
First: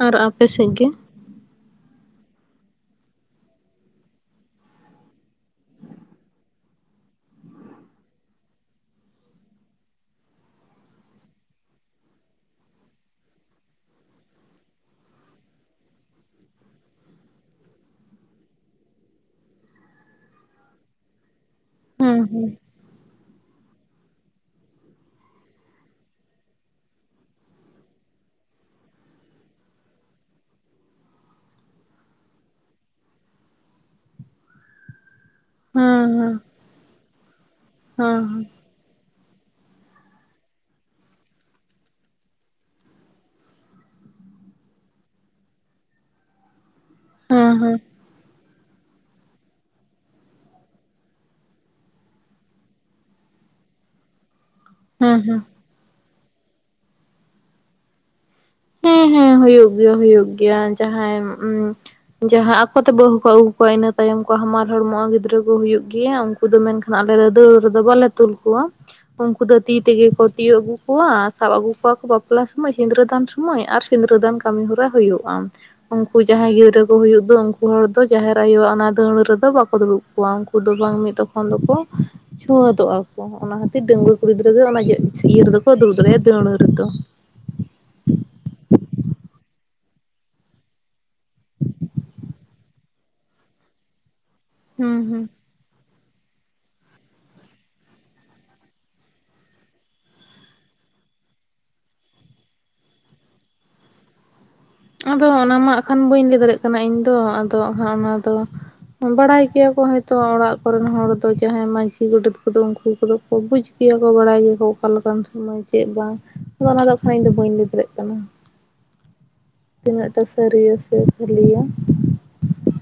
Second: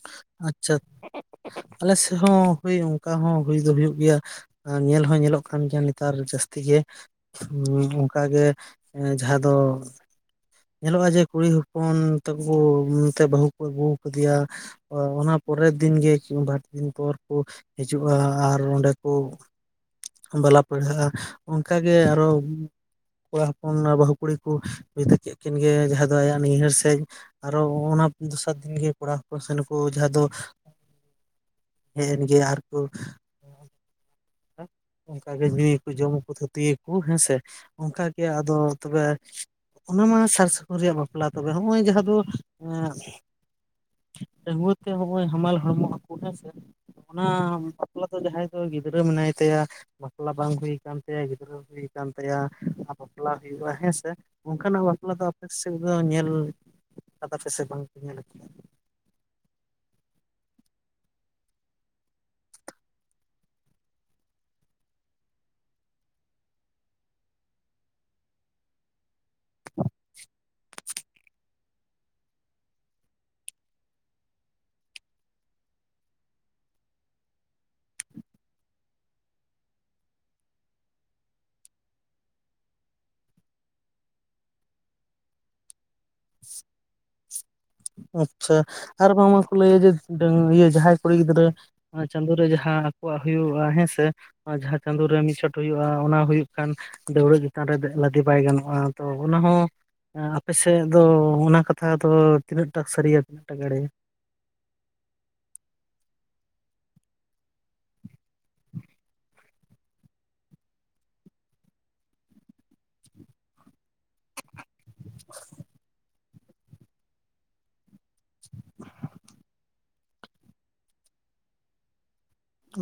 ᱟᱨ ᱟᱯᱮ ᱥᱮᱫ ᱟᱪᱷᱟ ᱜᱮ ᱟᱞᱮ ᱥᱮᱫ ᱦᱚᱸ ᱦᱚᱭ ᱚᱱᱠᱟ ᱦᱚᱸ ᱦᱩᱭ ᱫᱚ ᱦᱩᱭᱩᱜ ᱜᱮᱭᱟ ᱟᱨ ᱧᱮᱞ ᱦᱚᱸ ᱧᱮᱞᱚᱜ ᱠᱟᱱ ᱜᱮᱭᱟ ᱱᱮᱛᱟᱨ ᱡᱟᱹᱥᱛᱤ ᱜᱮ ᱦᱚᱸ ᱚᱱᱠᱟ ᱜᱮ ᱡᱟᱦᱟᱸ ᱫᱚ ᱧᱮᱞᱚᱜᱼᱟ ᱡᱮ ᱠᱩᱲᱤ ᱦᱚᱯᱚᱱ ᱛᱟᱠᱚ ᱠᱚ ᱱᱚᱛᱮ ᱵᱟᱹᱦᱩ ᱠᱚ ᱟᱹᱜᱩ ᱟᱠᱟᱫᱮᱭᱟ ᱦᱚᱭ ᱚᱱᱟ ᱯᱚᱨᱮᱨ ᱫᱤᱱ ᱜᱮ ᱠᱤ ᱵᱟᱨ ᱫᱤᱱ ᱯᱚᱨ ᱠᱚ ᱦᱤᱡᱩᱜᱼᱟ ᱟᱨ ᱚᱸᱰᱮ ᱠᱚ ᱵᱟᱞᱟ ᱯᱟᱹᱬᱦᱟᱹᱜᱼᱟ ᱚᱱᱠᱟ ᱜᱮ ᱟᱨ ᱦᱚᱸ ᱠᱚᱲᱟ ᱦᱚᱯᱚᱱ ᱵᱟᱹᱦᱩ ᱠᱩᱲᱤ ᱠᱚ ᱵᱤᱫᱟᱹᱭ ᱠᱮᱫ ᱩᱱᱠᱤᱱ ᱜᱮ ᱡᱟᱦᱟᱸ ᱫᱚ ᱟᱭᱟᱜ ᱱᱟᱹᱭᱦᱟᱹᱨ ᱥᱮᱡ ᱟᱨ ᱦᱚᱸ ᱚᱱᱟ ᱫᱚᱥᱟᱨ ᱫᱤᱱᱜᱮ ᱠᱚᱲᱟ ᱦᱚᱯᱚᱱ ᱥᱮᱱ ᱦᱚᱸ ᱠᱚ ᱡᱟᱦᱟᱸ ᱫᱚ ᱦᱮᱡ ᱮᱱ ᱜᱮᱭᱟ ᱟᱨ ᱠᱚ ᱚᱱᱠᱟ ᱜᱮ ᱧᱩᱭᱟᱠᱚ ᱦᱮᱸ ᱡᱚᱢᱟᱠᱚ ᱦᱮᱸ ᱛᱷᱩᱛᱤᱭᱟᱠᱚ ᱦᱮᱸᱥᱮ ᱚᱱᱠᱟ ᱦᱮᱸ ᱜᱮ ᱟᱫᱚ ᱛᱚᱵᱮ ᱚᱱᱟ ᱢᱟ ᱥᱟᱨ ᱥᱟᱹᱜᱩᱱ ᱨᱮᱭᱟᱜ ᱵᱟᱯᱞᱟ ᱛᱚᱵᱮ ᱦᱚᱸᱜᱼᱚᱭ ᱡᱟᱦᱟᱸ ᱫᱚ ᱰᱟᱹᱝᱜᱩᱣᱟᱹ ᱛᱮ ᱦᱚᱸᱜᱼᱚᱭ ᱦᱟᱢᱟᱞ ᱦᱚᱲᱢᱚᱜ ᱟᱠᱚ ᱦᱮᱸ ᱥᱮ ᱚᱱᱟ ᱦᱮᱸ ᱦᱮᱸ ᱵᱟᱯᱞᱟ ᱫᱚ ᱡᱟᱦᱟᱸᱭ ᱫᱚ ᱜᱤᱫᱽᱨᱟᱹ ᱢᱮᱱᱟᱭ ᱛᱟᱭᱟ ᱵᱟᱯᱞᱟ ᱵᱟᱝ ᱦᱩᱭ ᱟᱠᱟᱱ ᱛᱟᱭᱟ ᱜᱤᱫᱽᱨᱟᱹ ᱦᱩᱭ ᱟᱠᱟᱱ ᱛᱟᱭᱟ ᱟᱨ ᱵᱟᱯᱞᱟ ᱦᱩᱭᱩᱜᱼᱟ ᱦᱮᱸ ᱥᱮ ᱚᱱᱠᱟᱱᱟᱜ ᱵᱟᱯᱞᱟ ᱦᱮᱸ ᱫᱚ ᱦᱮᱸ ᱟᱯᱮ ᱥᱮᱫ ᱫᱚ ᱧᱮᱞ ᱠᱟᱫᱟ ᱯᱮ ᱥᱮ ᱵᱟᱝᱯᱮ ᱧᱮᱞ ᱟᱠᱟᱫᱟ ᱦᱮᱸ ᱦᱮᱸ ᱦᱩᱭᱩᱜ ᱜᱮᱭᱟ ᱦᱩᱭᱩᱜ ᱜᱮᱭᱟ ᱡᱟᱦᱟᱸᱭ ᱡᱟᱦᱟᱸ ᱟᱠᱚ ᱛᱮ ᱵᱟᱹᱦᱩ ᱠᱚ ᱟᱹᱜᱩ ᱠᱚᱣᱟ ᱤᱱᱟᱹ ᱛᱟᱭᱚᱢ ᱠᱚ ᱦᱟᱢᱟᱞ ᱦᱚᱲᱢᱚᱜᱼᱟ ᱜᱤᱫᱽᱨᱟᱹ ᱠᱚ ᱦᱩᱭᱩᱜ ᱜᱮᱭᱟ ᱩᱱᱠᱩ ᱫᱚ ᱢᱮᱱᱠᱷᱟᱱ ᱟᱞᱮ ᱫᱚ ᱫᱟᱹᱣᱲᱟ ᱨᱮᱫᱚ ᱵᱟᱞᱮ ᱛᱩᱞ ᱠᱚᱣᱟ ᱩᱱᱠᱩ ᱫᱚ ᱛᱤ ᱛᱮᱜᱮ ᱠᱚ ᱛᱤᱭᱟᱹᱜ ᱟᱹᱜᱩ ᱠᱚᱣᱟ ᱥᱟᱵ ᱟᱹᱜᱩ ᱠᱚᱣᱟ ᱠᱚ ᱵᱟᱯᱞᱟ ᱥᱩᱢᱚᱭ ᱥᱤᱸᱫᱽᱨᱟᱹᱫᱟᱱ ᱢᱟᱹᱭ ᱟᱨ ᱥᱤᱸᱫᱽᱨᱟᱹ ᱫᱟᱱ ᱠᱟᱹᱢᱤ ᱦᱚᱨᱟ ᱦᱩᱭᱩᱜᱼᱟ ᱩᱱᱠᱩ ᱡᱟᱦᱟᱸᱭ ᱜᱤᱫᱽᱨᱟᱹ ᱠᱚ ᱦᱩᱭᱩᱜ ᱫᱚ ᱩᱱᱠᱩ ᱦᱚᱲ ᱫᱚ ᱡᱟᱦᱮᱨ ᱟᱭᱳᱣᱟᱜ ᱚᱱᱟ ᱫᱟᱹᱣᱲᱟ ᱨᱮᱫᱚ ᱵᱟᱠᱚ ᱫᱩᱲᱩᱵ ᱠᱚᱣᱟ ᱩᱱᱠᱩ ᱫᱚ ᱵᱟᱝ ᱢᱤᱫ ᱛᱟᱠᱷᱚᱱ ᱫᱚ ᱠᱚ ᱪᱷᱩᱸᱶᱛᱚᱜᱼᱟ ᱠᱚ ᱚᱱᱟ ᱠᱷᱟᱹᱛᱤᱨ ᱰᱟᱺᱜᱩᱣᱟᱹ ᱠᱩᱲᱤ ᱜᱤᱫᱽᱨᱟᱹ ᱜᱮ ᱚᱱᱟ ᱤᱭᱟᱹ ᱨᱮᱫᱚ ᱠᱚ ᱫᱩᱲᱩᱵ ᱫᱟᱹᱲᱮᱭᱟᱜᱼᱟ ᱫᱟᱹᱣᱲᱟᱹ ᱨᱮᱫᱚ ᱟᱪᱷᱟ ᱟᱨ ᱵᱟᱝᱢᱟ ᱠᱚ ᱞᱟᱹᱭᱟ ᱡᱮ ᱡᱟᱦᱟᱸᱭ ᱠᱩᱲᱤ ᱜᱤᱫᱽᱨᱟᱹ ᱪᱟᱸᱫᱚ ᱨᱮ ᱡᱟᱦᱟᱸ ᱟᱠᱚᱣᱟᱜ ᱦᱩᱭᱩᱜᱼᱟ ᱦᱮᱸᱥᱮ ᱡᱟᱦᱟᱸ ᱦᱩᱸ ᱪᱟᱸᱫᱚ ᱨᱮ ᱦᱩᱸ ᱢᱤᱫ ᱦᱩᱭᱩᱜᱼᱟ ᱚᱱᱟ ᱦᱩᱭᱩᱜ ᱠᱷᱟᱱ ᱫᱟᱹᱣᱲᱟᱹ ᱪᱮᱛᱟᱱ ᱨᱮ ᱞᱟᱫᱮ ᱵᱟᱭ ᱜᱟᱱᱚᱜᱼᱟ ᱛᱚ ᱚᱱᱟ ᱦᱚᱸ ᱟᱯᱮ ᱥᱮᱫ ᱫᱚ ᱚᱱᱟ ᱠᱟᱛᱷᱟ ᱫᱚ ᱛᱤᱱᱟᱹᱜ ᱴᱟᱜ ᱥᱟᱹᱨᱤᱭᱟ ᱛᱤᱱᱟᱹᱜ ᱴᱟ ᱮᱲᱮᱭᱟ ᱟᱫᱚ ᱚᱱᱟ ᱢᱟ ᱟᱠᱷᱟᱱ ᱵᱟᱹᱧ ᱞᱟᱹᱭ ᱫᱟᱲᱮᱭᱟᱜ ᱠᱟᱱᱟ ᱤᱧ ᱫᱚ ᱟᱫᱚᱜ ᱚᱱᱟ ᱛᱚ ᱵᱟᱰᱟᱭ ᱠᱮᱭᱟ ᱠᱚ ᱛᱚ ᱚᱲᱟᱜ ᱠᱚᱨᱮᱱ ᱦᱚᱲ ᱫᱚ ᱡᱟᱦᱟᱸᱭ ᱢᱟᱺᱡᱷᱤ ᱜᱚᱰᱮᱛ ᱠᱚᱫᱚ ᱩᱱᱠᱩ ᱠᱚᱫᱚ ᱠᱚ ᱵᱩᱡᱽ ᱜᱮᱭᱟ ᱠᱚ ᱵᱟᱰᱟᱭ ᱜᱮᱭᱟ ᱠᱚ ᱚᱠᱟ ᱞᱮᱠᱟᱱ ᱥᱚᱢᱚᱭ ᱪᱮᱫ ᱵᱟᱝ ᱤᱧ ᱫᱚ ᱚᱱᱠᱷᱟᱱ ᱵᱟᱹᱧ ᱞᱟᱹᱭ ᱫᱟᱲᱮᱭᱟᱜ ᱠᱟᱱᱟ [unintelligible] ᱛᱤᱱᱟᱹᱜ ᱴᱟ ᱥᱟᱹᱨᱤᱭᱟ ᱥᱮ ᱠᱷᱟᱹᱞᱤᱭᱟ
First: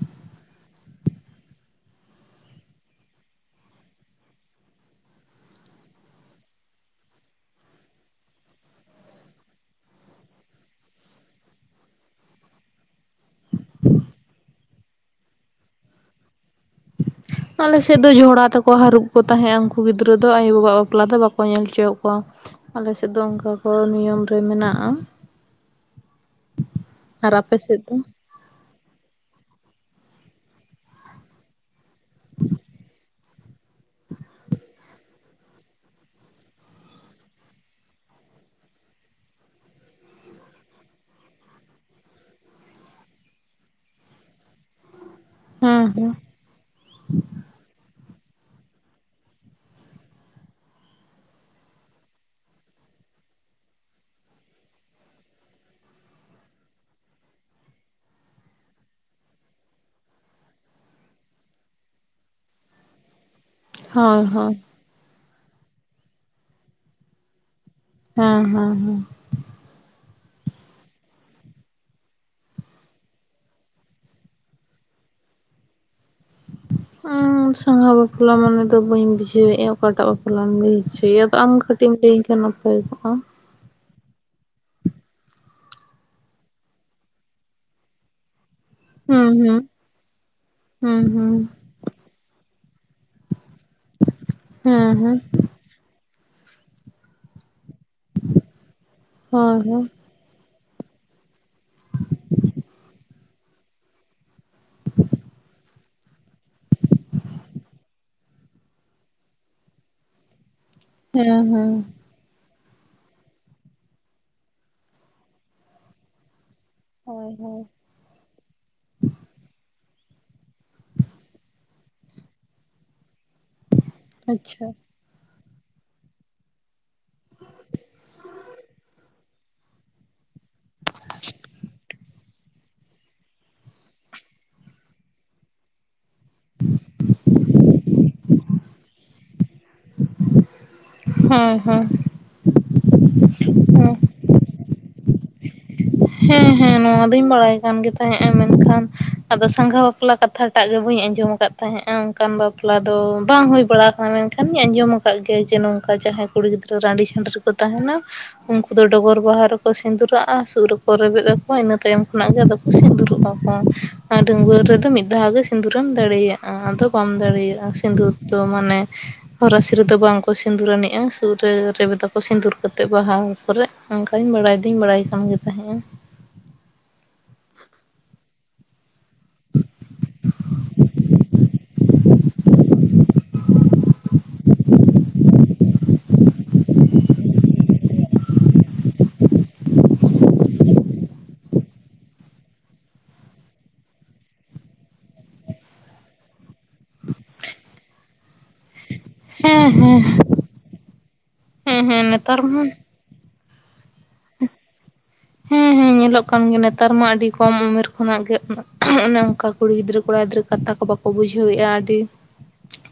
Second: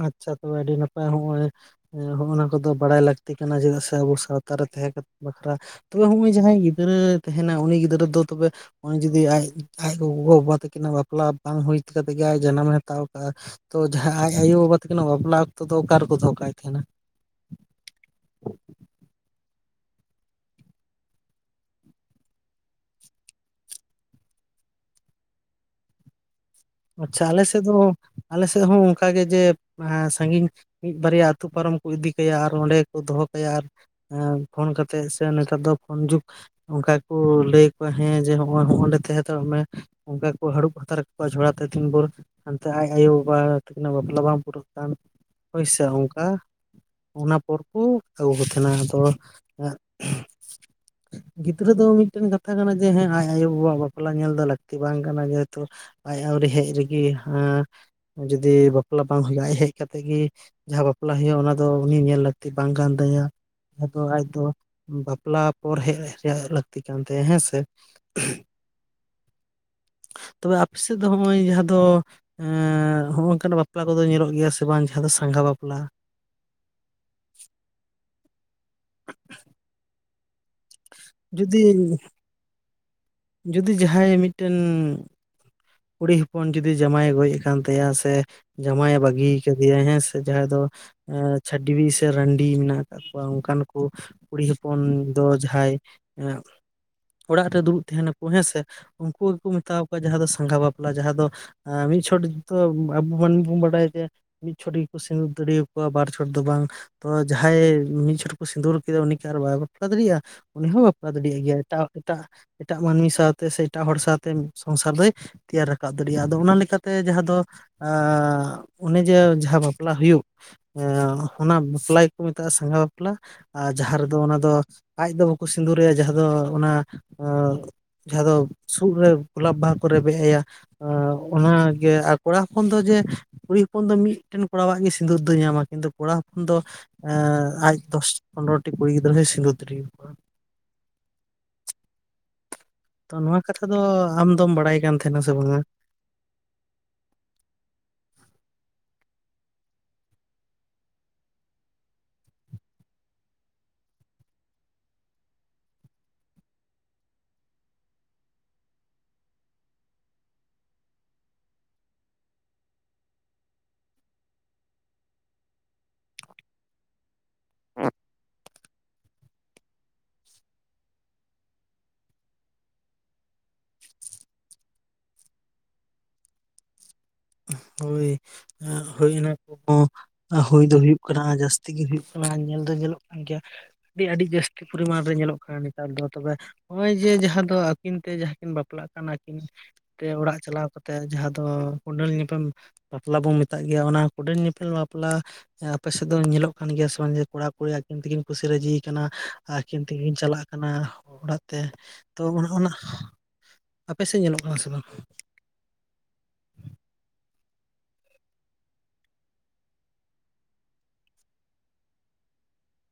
ᱟᱪᱷᱟ ᱛᱚᱵᱮ ᱟᱹᱰᱤ ᱱᱟᱯᱟᱭ ᱦᱚᱸᱜᱼᱚᱭ ᱦᱚᱸᱜᱼ ᱱᱟ ᱠᱚ ᱫᱚ ᱵᱟᱰᱟᱭ ᱞᱟᱹᱠᱛᱤ ᱠᱟᱱᱟ ᱪᱮᱫᱟᱜ ᱥᱮ ᱟᱵᱚ ᱥᱟᱶᱛᱟᱨᱮ ᱛᱟᱦᱮᱸ ᱵᱟᱠᱷᱨᱟ ᱛᱚᱵᱮ ᱦᱩᱜᱼᱩᱭ ᱡᱟᱦᱟᱸᱭ ᱜᱤᱫᱽᱨᱟᱹ ᱛᱮᱦᱮᱸᱱᱟ ᱩᱱᱤ ᱜᱤᱫᱽᱨᱟᱹ ᱫᱚ ᱛᱚᱵᱮ ᱩᱱᱤ ᱡᱩᱫᱤ ᱟᱡ ᱟᱡ ᱜᱚᱜᱚ ᱵᱟᱵᱟ ᱛᱟᱹᱠᱤᱱᱟᱜ ᱵᱟᱯᱞᱟ ᱵᱟᱝ ᱦᱩᱭ ᱠᱟᱛᱮᱫ ᱜᱮ ᱟᱡ ᱡᱟᱱᱟᱢ ᱦᱟᱛᱟᱣ ᱠᱟᱜᱼᱟ ᱛᱚ ᱡᱟᱦᱟᱸ ᱟᱡ ᱟᱭᱳ ᱵᱟᱵᱟ ᱛᱟᱹᱠᱤᱱᱟᱜ ᱵᱟᱯᱞᱟ ᱚᱠᱛᱚ ᱫᱚ ᱚᱠᱟ ᱨᱮᱠᱚ ᱫᱚᱦᱚ ᱠᱟᱭ ᱠᱷᱟᱱᱟ ᱟᱞᱮ ᱥᱮᱫ ᱫᱚ ᱡᱷᱚᱲᱟ ᱛᱮᱠᱚ ᱦᱟᱹᱨᱩᱵ ᱠᱚ ᱛᱟᱦᱮᱸᱫᱼᱟ ᱩᱱᱠᱩ ᱜᱤᱫᱽᱨᱟᱹ ᱫᱚ ᱟᱭᱳ ᱵᱟᱵᱟ ᱣᱟᱜ ᱵᱟᱯᱞᱟ ᱫᱚ ᱵᱟᱠᱚ ᱧᱮᱞ ᱦᱚᱪᱚ ᱠᱚᱣᱟ ᱟᱞᱮ ᱥᱮᱫ ᱫᱚ ᱚᱱᱠᱟ ᱠᱚ ᱱᱤᱭᱚᱢ ᱨᱮ ᱢᱮᱱᱟᱜᱼᱟ [inaudible] ᱟᱪᱪᱷᱟ ᱟᱨ ᱟᱞᱮ ᱟᱯᱮ ᱥᱮᱫ ᱦᱚᱸ ᱫᱚ ᱟᱞᱮ ᱥᱮᱫ ᱦᱚᱸ ᱚᱱᱠᱟ ᱜᱮ ᱡᱮ ᱥᱟᱹᱜᱤᱧ ᱢᱤᱫ ᱵᱟᱨᱭᱟ ᱟᱹᱛᱩ ᱯᱟᱨᱚᱢ ᱠᱚ ᱤᱫᱤ ᱠᱟᱭᱟ ᱟᱨ ᱚᱸᱰᱮ ᱜᱮᱠᱚ ᱫᱚᱦᱚ ᱠᱟᱭᱟ ᱟᱨ ᱯᱷᱳᱱ ᱠᱟᱛᱮᱫ ᱥᱮ ᱱᱮᱛᱟᱨ ᱫᱚ ᱯᱷᱳᱱ ᱡᱩᱜᱽ ᱚᱱᱠᱟ ᱠᱚ ᱞᱟᱹᱭ ᱟᱠᱚᱣᱟ ᱦᱮᱸ ᱡᱮ [unintelligible] ᱱᱚᱸᱰᱮ ᱛᱟᱦᱮᱸ ᱦᱟᱛᱟᱲ ᱚᱜ ᱢᱮ ᱚᱱᱠᱟ ᱠᱚ ᱦᱟᱹᱨᱩᱵ ᱦᱟᱛᱟᱲ ᱠᱚᱣᱟ ᱡᱷᱚᱲᱟ [unintelligible] ᱛᱤᱱ ᱵᱷᱚᱨ ᱦᱟᱱᱛᱮ ᱟᱡ ᱟᱭᱳ ᱵᱟᱵᱟ ᱛᱟᱹᱠᱤᱱ ᱟᱜ ᱵᱟᱯᱞᱟ ᱵᱟᱝ ᱯᱩᱨᱟᱹᱜ ᱠᱟᱱ ᱦᱮᱸ ᱦᱚᱭᱥᱟᱹ ᱦᱮᱸ ᱚᱝᱠᱟ ᱚᱱᱟ ᱯᱚᱨ ᱠᱚ ᱟᱹᱜᱩ ᱠᱚ ᱛᱟᱦᱮᱱᱟ ᱟᱫᱚ ᱜᱤᱫᱽᱨᱟᱹ ᱫᱚ ᱢᱤᱫ ᱴᱮᱱ ᱠᱟᱛᱷᱟ ᱠᱟᱱᱟ ᱡᱮ ᱦᱮᱸ ᱟᱡ ᱟᱭᱳ ᱵᱟᱵᱟ ᱣᱟᱜ ᱵᱟᱯᱞᱟ ᱧᱮᱞ ᱫᱚ ᱞᱟᱹᱠᱛᱤ ᱵᱟᱝ ᱠᱟᱱᱟ ᱡᱮᱦᱮᱛᱩ ᱦᱮᱛᱩ ᱟᱹᱣᱨᱤ ᱦᱮᱡ ᱨᱮᱜᱮ ᱮᱸ ᱡᱩᱫᱤ ᱵᱟᱯᱞᱟ ᱵᱟᱝ ᱦᱳᱭᱳᱜᱼᱟᱡ ᱦᱮᱡ ᱠᱟᱛᱮᱜ ᱜᱮ ᱡᱟᱦᱟᱸ ᱵᱟᱯᱞᱟ ᱦᱳᱭᱳᱜ-ᱟ ᱚᱱᱟ ᱫᱚ ᱩᱱᱤ ᱧᱮᱞ ᱞᱟᱹᱠᱛᱤ ᱵᱟᱝ ᱠᱟᱱ ᱛᱟᱭᱟ ᱟᱫᱚ ᱦᱳᱭ ᱟᱡ ᱫᱚ ᱦᱳᱭ ᱵᱟᱯᱞᱟ ᱯᱚᱨ ᱦᱮᱡ ᱨᱮᱭᱟᱜ ᱞᱟᱹᱠᱛᱤ ᱠᱟᱱ ᱛᱟᱭᱟ ᱦᱮᱸᱥᱮ ᱦᱮᱸ ᱦᱮᱸ ᱦᱮᱸ ᱛᱚᱵᱮ ᱟᱯᱮ ᱥᱮᱫ ᱫᱚ ᱱᱚᱜᱼᱚᱭ ᱡᱟᱦᱟᱸ ᱫᱚ ᱦᱚᱸᱜᱚ ᱠᱟᱱᱟ ᱵᱟᱯᱞᱟ ᱠᱚᱫᱚ ᱧᱮᱞᱚᱜ ᱜᱮᱭᱟ ᱥᱮ ᱵᱟᱝ ᱡᱟᱦᱟᱸ ᱫᱚ ᱥᱟᱸᱜᱷᱟ ᱵᱟᱯᱞᱟ ᱥᱟᱸᱜᱷᱟ ᱵᱟᱯᱞᱟ ᱢᱟᱱᱮ ᱫᱚ ᱵᱟᱹᱧ ᱵᱩᱡᱷᱟᱹᱣᱮᱫᱼᱟ ᱚᱠᱟ ᱴᱟᱜ ᱵᱟᱯᱞᱟᱢ ᱞᱟᱹᱭ [unintelligible] ᱟᱢ ᱡᱩᱫᱤ ᱠᱟᱹᱴᱤᱡ ᱮᱢ ᱞᱟᱹᱭ ᱟᱹᱧ ᱠᱷᱮᱭᱟ ᱱᱟᱯᱟᱭ ᱠᱚᱜᱼᱟ ᱡᱩᱫᱤ ᱡᱟᱦᱟᱸᱭ ᱢᱤᱫ ᱴᱮᱱ ᱠᱩᱲᱤ ᱦᱚᱯᱚᱱ ᱡᱩᱫᱤ ᱡᱟᱢᱟᱭ ᱮ ᱜᱚᱡ ᱟᱠᱟᱱ ᱛᱟᱭᱟ ᱥᱮ ᱡᱟᱢᱟᱭ ᱮ ᱵᱟᱹᱜᱤ ᱦᱩᱸ ᱦᱩᱸ ᱠᱟᱫᱮᱭᱟ ᱦᱮᱸ ᱥᱮ ᱡᱟᱸᱦᱟᱭ ᱫᱚ ᱦᱩᱸ ᱦᱩᱸ ᱪᱷᱟᱹᱰᱣᱤ ᱥᱮ ᱨᱟᱺᱰᱤ ᱢᱮᱱᱟᱜ ᱟᱠᱟᱫ ᱠᱚᱣᱟ ᱚᱱᱠᱟᱱ ᱠᱚ ᱠᱩᱲᱤ ᱦᱚᱯᱚᱱ ᱦᱮᱸ ᱦᱮᱸ ᱫᱚ ᱡᱟᱦᱟᱸᱭ ᱚᱲᱟᱜ ᱨᱮ ᱫᱩᱲᱩᱵ ᱛᱟᱦᱮᱱᱟ ᱠᱚ ᱦᱮᱸᱥᱮ ᱩᱱᱠᱩ ᱜᱮᱠᱚ ᱦᱳᱭ ᱢᱮᱛᱟᱣ ᱦᱳᱭ ᱠᱚᱣᱟ ᱡᱟᱦᱟᱸ ᱫᱚ ᱥᱟᱸᱜᱷᱟ ᱵᱟᱯᱞᱟ ᱡᱟᱸᱦᱟ ᱫᱚ ᱢᱤᱫ ᱪᱷᱚᱴᱚ ᱟᱵᱚ [unintelligible] ᱵᱟᱰᱟᱭ ᱡᱮ ᱢᱤᱫ ᱪᱷᱚᱴ ᱜᱮᱠᱚ ᱥᱤᱸᱫᱩᱨ ᱫᱟᱲᱮ ᱭᱟ ᱠᱚᱣᱟ ᱵᱟᱨ ᱪᱷᱚᱴ ᱫᱚ ᱵᱟᱝ ᱛᱚ ᱡᱟᱸᱦᱟᱭ ᱢᱤᱫ ᱪᱷᱚᱴ ᱠᱚ ᱥᱤᱸᱫᱩᱨ ᱠᱮᱫᱮ ᱩᱱᱤ ᱠᱤ ᱟᱨ ᱵᱟᱭ ᱵᱟᱯᱞᱟ ᱫᱟᱲᱮᱭᱟᱜᱼᱟ ᱩᱱᱤ ᱦᱚᱸ ᱵᱟᱯᱞᱟ ᱦᱮᱸ ᱫᱟᱲᱮᱭᱟᱜ ᱜᱮᱭᱟ ᱦᱮᱸ ᱮᱴᱟᱜ ᱮᱴᱟᱜ ᱢᱟᱹᱱᱢᱤ ᱥᱟᱶ ᱛᱮ ᱥᱮ ᱮᱴᱟᱜ ᱦᱚᱲ ᱥᱟᱶ ᱛᱮ ᱥᱚᱝᱥᱟᱨ ᱫᱚᱭ ᱛᱮᱭᱟᱨ ᱨᱟᱠᱟᱵ ᱫᱟᱲᱮᱭᱟᱜᱼᱟ ᱟᱫᱚ ᱚᱱᱟ ᱞᱮᱠᱟᱛᱮ ᱡᱟᱸᱦᱟ ᱦᱳᱭ ᱫᱚ ᱦᱳᱭ [unintelligible] ᱚᱱᱮ ᱡᱮ ᱡᱟᱸᱦᱟ ᱵᱟᱯᱞᱟ ᱦᱩᱭᱩᱜ [unintelligible] ᱚᱱᱟ ᱵᱟᱯᱞᱟ ᱜᱮᱠᱚ ᱢᱮᱛᱟᱜᱼᱟ ᱥᱟᱸᱜᱷᱟ ᱵᱟᱯᱞᱟ ᱟᱨ ᱡᱟᱸᱦᱟ ᱨᱮᱫᱚ ᱚᱱᱟ ᱫᱚ ᱟᱪᱪᱷᱟ ᱟᱡ ᱫᱚ ᱵᱟᱠᱚ ᱥᱤᱸᱫᱩᱨᱮᱭᱟ ᱡᱟᱦᱟ ᱫᱚ ᱚᱱᱟ [unintelligible] ᱡᱟᱸᱦᱟ ᱫᱚ ᱥᱩᱫᱽ ᱨᱮ ᱜᱩᱞᱟᱵ ᱵᱟᱦᱟ ᱠᱚ ᱨᱮᱵᱮᱫ ᱟᱭᱟ ᱚᱱᱟ ᱜᱮ ᱟᱨ ᱠᱚᱲᱟ ᱦᱚᱯᱚᱱ ᱫᱚ ᱡᱮ ᱠᱩᱲᱤ ᱦᱚᱯᱚᱱ ᱫᱚ ᱢᱤᱫ ᱴᱮᱱ ᱠᱚᱲᱟᱣᱟᱜ ᱜᱮ ᱥᱤᱸᱫᱩᱨ ᱫᱚᱭ ᱧᱟᱢ ᱠᱤᱱᱛᱩ ᱠᱚᱲᱟ ᱫᱚ [unintelligible] ᱟᱡ ᱫᱚᱥ ᱯᱚᱱᱫᱨᱚ ᱴᱤ ᱠᱩᱲᱤ ᱜᱤᱫᱽᱨᱟᱹ ᱦᱚᱸᱭ ᱥᱤᱸᱫᱩᱨ ᱫᱟᱲᱮ ᱟᱠᱚᱣᱟ [inaudible] ᱦᱳᱭ ᱦᱚᱸ ᱛᱚ ᱱᱚᱣᱟ ᱠᱟᱛᱷᱟ ᱫᱚ ᱟᱢ ᱫᱚᱢ ᱵᱟᱲᱟᱭ ᱠᱟᱱ ᱛᱟᱦᱮᱱᱟ ᱥᱮ ᱵᱟᱝᱼᱟ ᱦᱮᱸ ᱦᱮᱸ ᱱᱚᱣᱟ ᱫᱩᱸᱧ ᱵᱟᱲᱟᱭ ᱠᱟᱱ ᱜᱮ ᱛᱟᱦᱮᱸᱜᱼᱟ ᱢᱮᱱᱠᱷᱟᱱ ᱟᱫᱚ ᱥᱟᱸᱜᱷᱟ ᱵᱟᱯᱞᱟ ᱠᱟᱛᱷᱟ ᱴᱟᱜ ᱜᱮ ᱵᱟᱹᱧ ᱟᱸᱡᱚᱢ ᱟᱠᱟᱫ ᱛᱟᱦᱮᱸᱫᱼᱟ ᱚᱱᱠᱟᱱ ᱵᱟᱯᱞᱟ ᱫᱚ ᱵᱟᱝ ᱦᱩᱭ ᱵᱟᱲᱟ ᱟᱠᱟᱱᱟ ᱢᱮᱱᱠᱷᱟᱱ ᱤᱧ ᱟᱸᱡᱚᱢ ᱠᱟᱫ ᱜᱮᱭᱟᱭ ᱡᱮ ᱱᱚᱝᱠᱟ ᱡᱟᱦᱟᱸᱭ ᱠᱩᱲᱤ ᱜᱤᱫᱽᱨᱟᱹ ᱨᱟᱺᱰᱤ ᱪᱷᱩᱰᱟ. ᱨ ᱠᱚ ᱛᱟᱦᱮᱱᱟ ᱩᱱᱠᱩ ᱫᱚ ᱰᱚᱸᱜᱚᱨ ᱵᱟᱦᱟ ᱨᱮᱠᱚ ᱥᱤᱸᱫᱩᱨᱟᱜᱼᱟ ᱥᱩᱫ ᱠᱚ ᱨᱮᱵᱮᱫ ᱟᱠᱚᱣᱟ ᱤᱱᱟᱹ ᱛᱟᱭᱚᱢ ᱠᱷᱚᱱᱟᱜ ᱜᱮ ᱟᱫᱚ ᱠᱚ ᱥᱤᱸᱫᱩᱨᱚᱜᱟ ᱠᱚ ᱟᱨ ᱰᱟᱹᱝᱣᱟᱹ ᱨᱮᱫᱚ ᱢᱤᱫ ᱫᱷᱟᱣ ᱜᱮ ᱥᱤᱸᱫᱩᱨᱮᱢ ᱫᱟᱲᱮᱭᱟᱜᱼᱟ ᱟᱫᱚ ᱵᱟᱢ ᱫᱟᱲᱮᱭᱟᱜᱼᱟ ᱥᱤᱸᱫᱩᱨ ᱫᱚ ᱢᱟᱱᱮ ᱦᱚᱨᱟᱥᱤ ᱨᱮᱫᱚ ᱵᱟᱝᱠᱚ ᱥᱤᱸᱫᱩᱨ ᱟᱱᱤᱼᱟ ᱥᱩᱫ ᱨᱮ ᱨᱮᱵᱮᱫᱟᱠᱚ ᱥᱤᱸᱫᱩᱨ ᱠᱟᱛᱮᱫ ᱵᱟᱦᱟ [unintelligible] ᱚᱱᱠᱟᱹᱧ ᱵᱟᱲᱟᱭ ᱫᱩᱸᱧ ᱵᱟᱲᱟᱭ ᱠᱟᱱ ᱜᱮ ᱛᱟᱦᱮᱜᱼᱟ ᱦᱳᱭ ᱦᱳᱭ ᱚᱱᱟ ᱠᱚᱦᱚᱸ ᱦᱩᱭ ᱫᱚ ᱦᱩᱭᱩᱜ ᱠᱟᱱᱟ ᱡᱟᱹᱥᱛᱤ ᱜᱮ ᱦᱩᱭᱩᱜ ᱠᱟᱱᱟ ᱧᱮᱞ ᱫᱚ ᱧᱮᱞᱚᱜ ᱠᱟᱱ ᱜᱮᱭᱟ ᱟᱹᱰᱤ ᱟᱹᱰᱤ ᱡᱟᱹᱥᱛᱤ ᱯᱚᱨᱤ ᱢᱟᱱ ᱨᱮ ᱧᱮᱞᱚᱜ ᱠᱟᱱᱟ ᱱᱮᱛᱟᱨ ᱫᱚ ᱛᱚᱵᱮ ᱱᱚᱜᱼᱚᱭ ᱡᱮ ᱡᱟᱦᱟᱸ ᱫᱚ ᱟᱹᱠᱤᱱ ᱛᱮ ᱡᱟᱦᱟᱸ ᱠᱤᱱ ᱵᱟᱯᱞᱟᱜ ᱠᱟᱱᱟ ᱠᱤᱱ ᱛᱮ ᱚᱲᱟᱜ ᱪᱟᱞᱟᱣ ᱠᱟᱛᱮ ᱡᱟᱦᱟᱸ ᱫᱚ ᱠᱚᱸᱰᱮᱞ [inaudible] [unintelligible] ᱵᱟᱯᱞᱟ ᱵᱚ ᱢᱮᱛᱟᱜ ᱜᱮᱭᱟ ᱚᱱᱟ ᱠᱩᱰᱟᱹᱱ ᱧᱮᱯᱮᱞ ᱵᱟᱯᱞᱟ ᱟᱯᱮ ᱥᱮᱫ ᱫᱚ ᱧᱮᱞᱚᱜ ᱠᱟᱱ ᱜᱮᱭᱟ ᱥᱮ ᱵᱟᱝ ᱡᱮ ᱠᱚᱲᱟ ᱠᱩᱲᱤ ᱟᱹᱠᱤᱱ ᱛᱮᱠᱤᱱ ᱠᱩᱥᱤ ᱨᱟᱹᱡᱤ ᱠᱟᱱᱟ ᱦᱮᱸ ᱟᱹᱠᱤᱱ ᱦᱮᱸ ᱛᱮᱠᱤᱱ ᱪᱟᱞᱟᱜ ᱠᱟᱱᱟ ᱚᱲᱟᱜ ᱛᱮ ᱦᱮᱸ ᱦᱮᱸ ᱛᱚ ᱱᱮᱛᱟᱨ ᱚᱱᱟ ᱢᱟ ᱚᱱᱟ [unintelligible] ᱟᱯᱮ ᱥᱮᱫ ᱧᱮᱞᱚᱜ ᱠᱟᱱᱟ ᱥᱮ ᱵᱟᱝ ᱦᱮᱸ ᱦᱮᱸ ᱧᱮᱞᱚᱜ ᱠᱟᱱ ᱜᱮᱭᱟ ᱱᱮᱛᱟᱨ ᱢᱟ ᱟᱹᱰᱤ ᱠᱚᱢ ᱩᱢᱮᱨ ᱠᱷᱚᱱᱟᱜ ᱜᱮ ᱩᱱᱟᱹᱜ [unintelligible] ᱚᱱᱮ ᱚᱱᱠᱟ ᱠᱩᱲᱤ ᱜᱤᱫᱽᱨᱟᱹ ᱠᱚᱲᱟ ᱜᱤᱫᱽᱨᱟᱹ ᱠᱟᱛᱷᱟ ᱠᱚ ᱵᱟᱠᱚ ᱵᱩᱡᱷᱟᱹᱣᱮᱜᱼᱟ ᱟᱹᱰᱤ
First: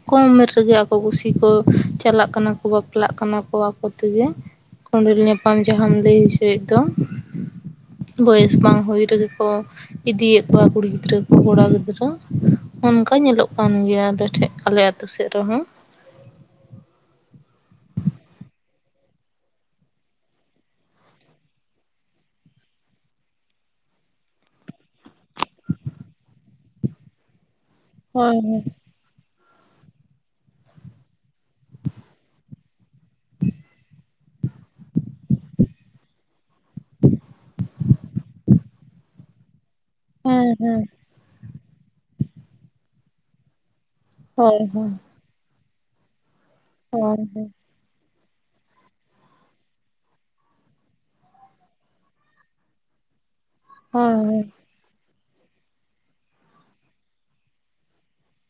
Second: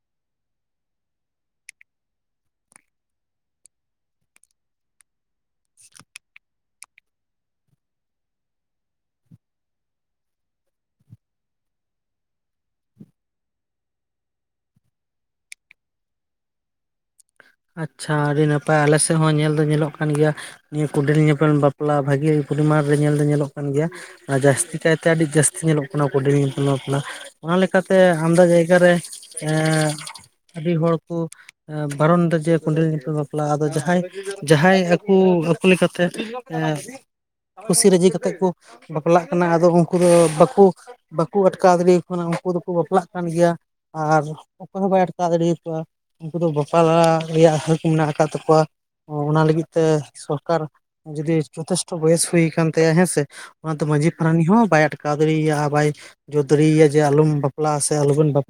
ᱠᱚᱢ ᱩᱢᱮᱨ ᱨᱮᱜᱮ ᱟᱠᱚ ᱠᱩᱥᱤ ᱠᱚ ᱪᱟᱞᱟᱜ ᱠᱟᱱᱟ ᱠᱚ ᱵᱟᱯᱞᱟᱜ ᱠᱟᱱᱟ ᱠᱚ ᱟᱠᱚ ᱛᱮᱜᱮ ᱠᱚᱸᱰᱮᱞ ᱧᱟᱯᱟᱢ ᱡᱟᱦᱟᱢ ᱞᱟᱹᱭ ᱚᱪᱚᱭᱮᱫ ᱫᱚ ᱵᱚᱭᱮᱥ ᱵᱟᱝ ᱦᱩᱭ ᱨᱮᱜᱮ ᱠᱚ ᱤᱫᱤᱭᱮᱫ ᱠᱚᱣᱟ ᱠᱩᱲᱤ ᱜᱤᱫᱽᱨᱟᱹ ᱠᱚ ᱠᱚᱲᱟ ᱜᱤᱫᱽᱨᱟᱹ [inaudible] ᱚᱱᱠᱟ ᱧᱮᱞᱚᱜ ᱠᱟᱱ ᱜᱮᱭᱟ ᱟᱞᱮ ᱴᱷᱮᱡ ᱟᱞᱮ ᱟᱹᱛᱩ ᱥᱮᱫ ᱨᱮᱦᱚᱸ ᱟᱪᱷᱟ ᱟᱹᱰᱤ ᱱᱟᱯᱟᱭ ᱟᱞᱮ ᱥᱮᱜ ᱦᱚᱸ ᱧᱮᱞ ᱫᱚ ᱧᱮᱞᱚᱜ ᱠᱟᱱ ᱜᱮᱭᱟ ᱱᱤᱭᱟᱹ ᱠᱩᱸᱰᱮᱞ ᱧᱮᱯᱮᱞ ᱵᱟᱯᱞᱟ ᱵᱷᱟᱹᱜᱤ ᱯᱚᱨᱤᱢᱟᱱ ᱨᱮ ᱧᱮᱞ ᱫᱚ ᱧᱮᱞᱚᱜ ᱠᱟᱱ ᱜᱮᱭᱟ ᱟᱨ ᱡᱟᱹᱥᱛᱤ ᱠᱟᱭᱛᱮ ᱟᱹᱰᱤ ᱡᱟᱹᱥᱛᱤ ᱧᱮᱞᱚᱜ ᱠᱟᱱᱟ ᱠᱚᱸᱰᱮᱞ ᱧᱮᱯᱮᱞ ᱯᱟᱯᱞᱟ ᱚᱱᱟ ᱞᱮᱠᱟᱛᱮ ᱟᱢᱫᱟ ᱡᱟᱭᱜᱟ ᱨᱮ [inaudible] ᱮᱸ ᱟᱹᱰᱤ ᱦᱚᱲ ᱠᱩ ᱮᱸ ᱵᱟᱨᱚᱱ ᱫᱚᱡ [unintelligible] ᱵᱟᱯᱞᱟᱼᱟ ᱟᱫᱚ ᱡᱟᱦᱟᱸᱭ [inaudible] ᱡᱟᱦᱟᱸᱭ ᱟᱹᱠᱩ ᱟᱠᱚ ᱞᱮᱠᱟᱛᱮ [unintelligible] ᱮᱸ ᱠᱩᱥᱤ ᱨᱟᱹᱡᱤ ᱠᱟᱛᱮᱜ ᱠᱩ ᱵᱟᱯ ᱞᱟᱜ ᱠᱟᱱᱟ ᱟᱫᱚ ᱩᱝᱠᱩ ᱫᱚ ᱵᱟᱹᱠᱩ [inaudible] ᱵᱟᱹᱠᱩ ᱟᱴᱠᱟᱣ ᱫᱟᱲᱮ ᱠᱩ ᱠᱟᱱᱟ ᱩᱱᱠᱩ ᱫᱩᱠᱩ ᱵᱟᱯᱞᱟᱜ ᱠᱟᱱ ᱜᱮᱭᱟ ᱟᱨ ᱦᱳᱭ ᱚᱠᱚᱭ ᱦᱳᱭ ᱦᱚᱸ ᱵᱟᱭ ᱟᱴᱠᱟᱣ ᱫᱟᱲᱮ ᱠᱚᱣᱟ ᱩᱝᱠᱩ ᱫᱚ ᱦᱳᱭ ᱦᱳᱭ [unintelligible] ᱦᱟᱹᱠ ᱢᱮᱱᱟᱜ ᱟᱠᱟᱫ ᱛᱟᱹᱠᱚᱣᱟ [inaudible] ᱚᱱᱟ ᱞᱟᱹᱜᱤᱫ ᱛᱮ ᱥᱚᱨᱠᱟᱨ ᱡᱩᱫᱤ ᱪᱳᱸᱛᱤᱥᱴᱷᱤ ᱵᱚᱭᱮᱥ ᱦᱩᱭ ᱟᱠᱟᱱ ᱛᱟᱭᱟ ᱦᱮᱸᱥᱮ [unintelligible] ᱚᱱᱟ ᱛᱮ ᱢᱟᱺᱡᱷᱤ ᱦᱳᱭ ᱦᱳᱭ ᱯᱟᱨᱟᱱᱤᱠ ᱦᱚᱸ ᱵᱟᱭ ᱟᱴᱠᱟᱣ ᱫᱟᱲᱮᱭᱟᱭᱼᱟ ᱟᱨ ᱵᱟᱭ [inaudible] ᱡᱳᱨ ᱫᱟᱲᱮᱭᱟᱭᱼᱟ ᱡᱮ ᱟᱞᱚᱢ ᱵᱟᱯᱞᱟᱜᱼᱟ ᱥᱮ ᱟᱞᱚᱵᱚᱱ ᱵᱟᱯᱞᱟ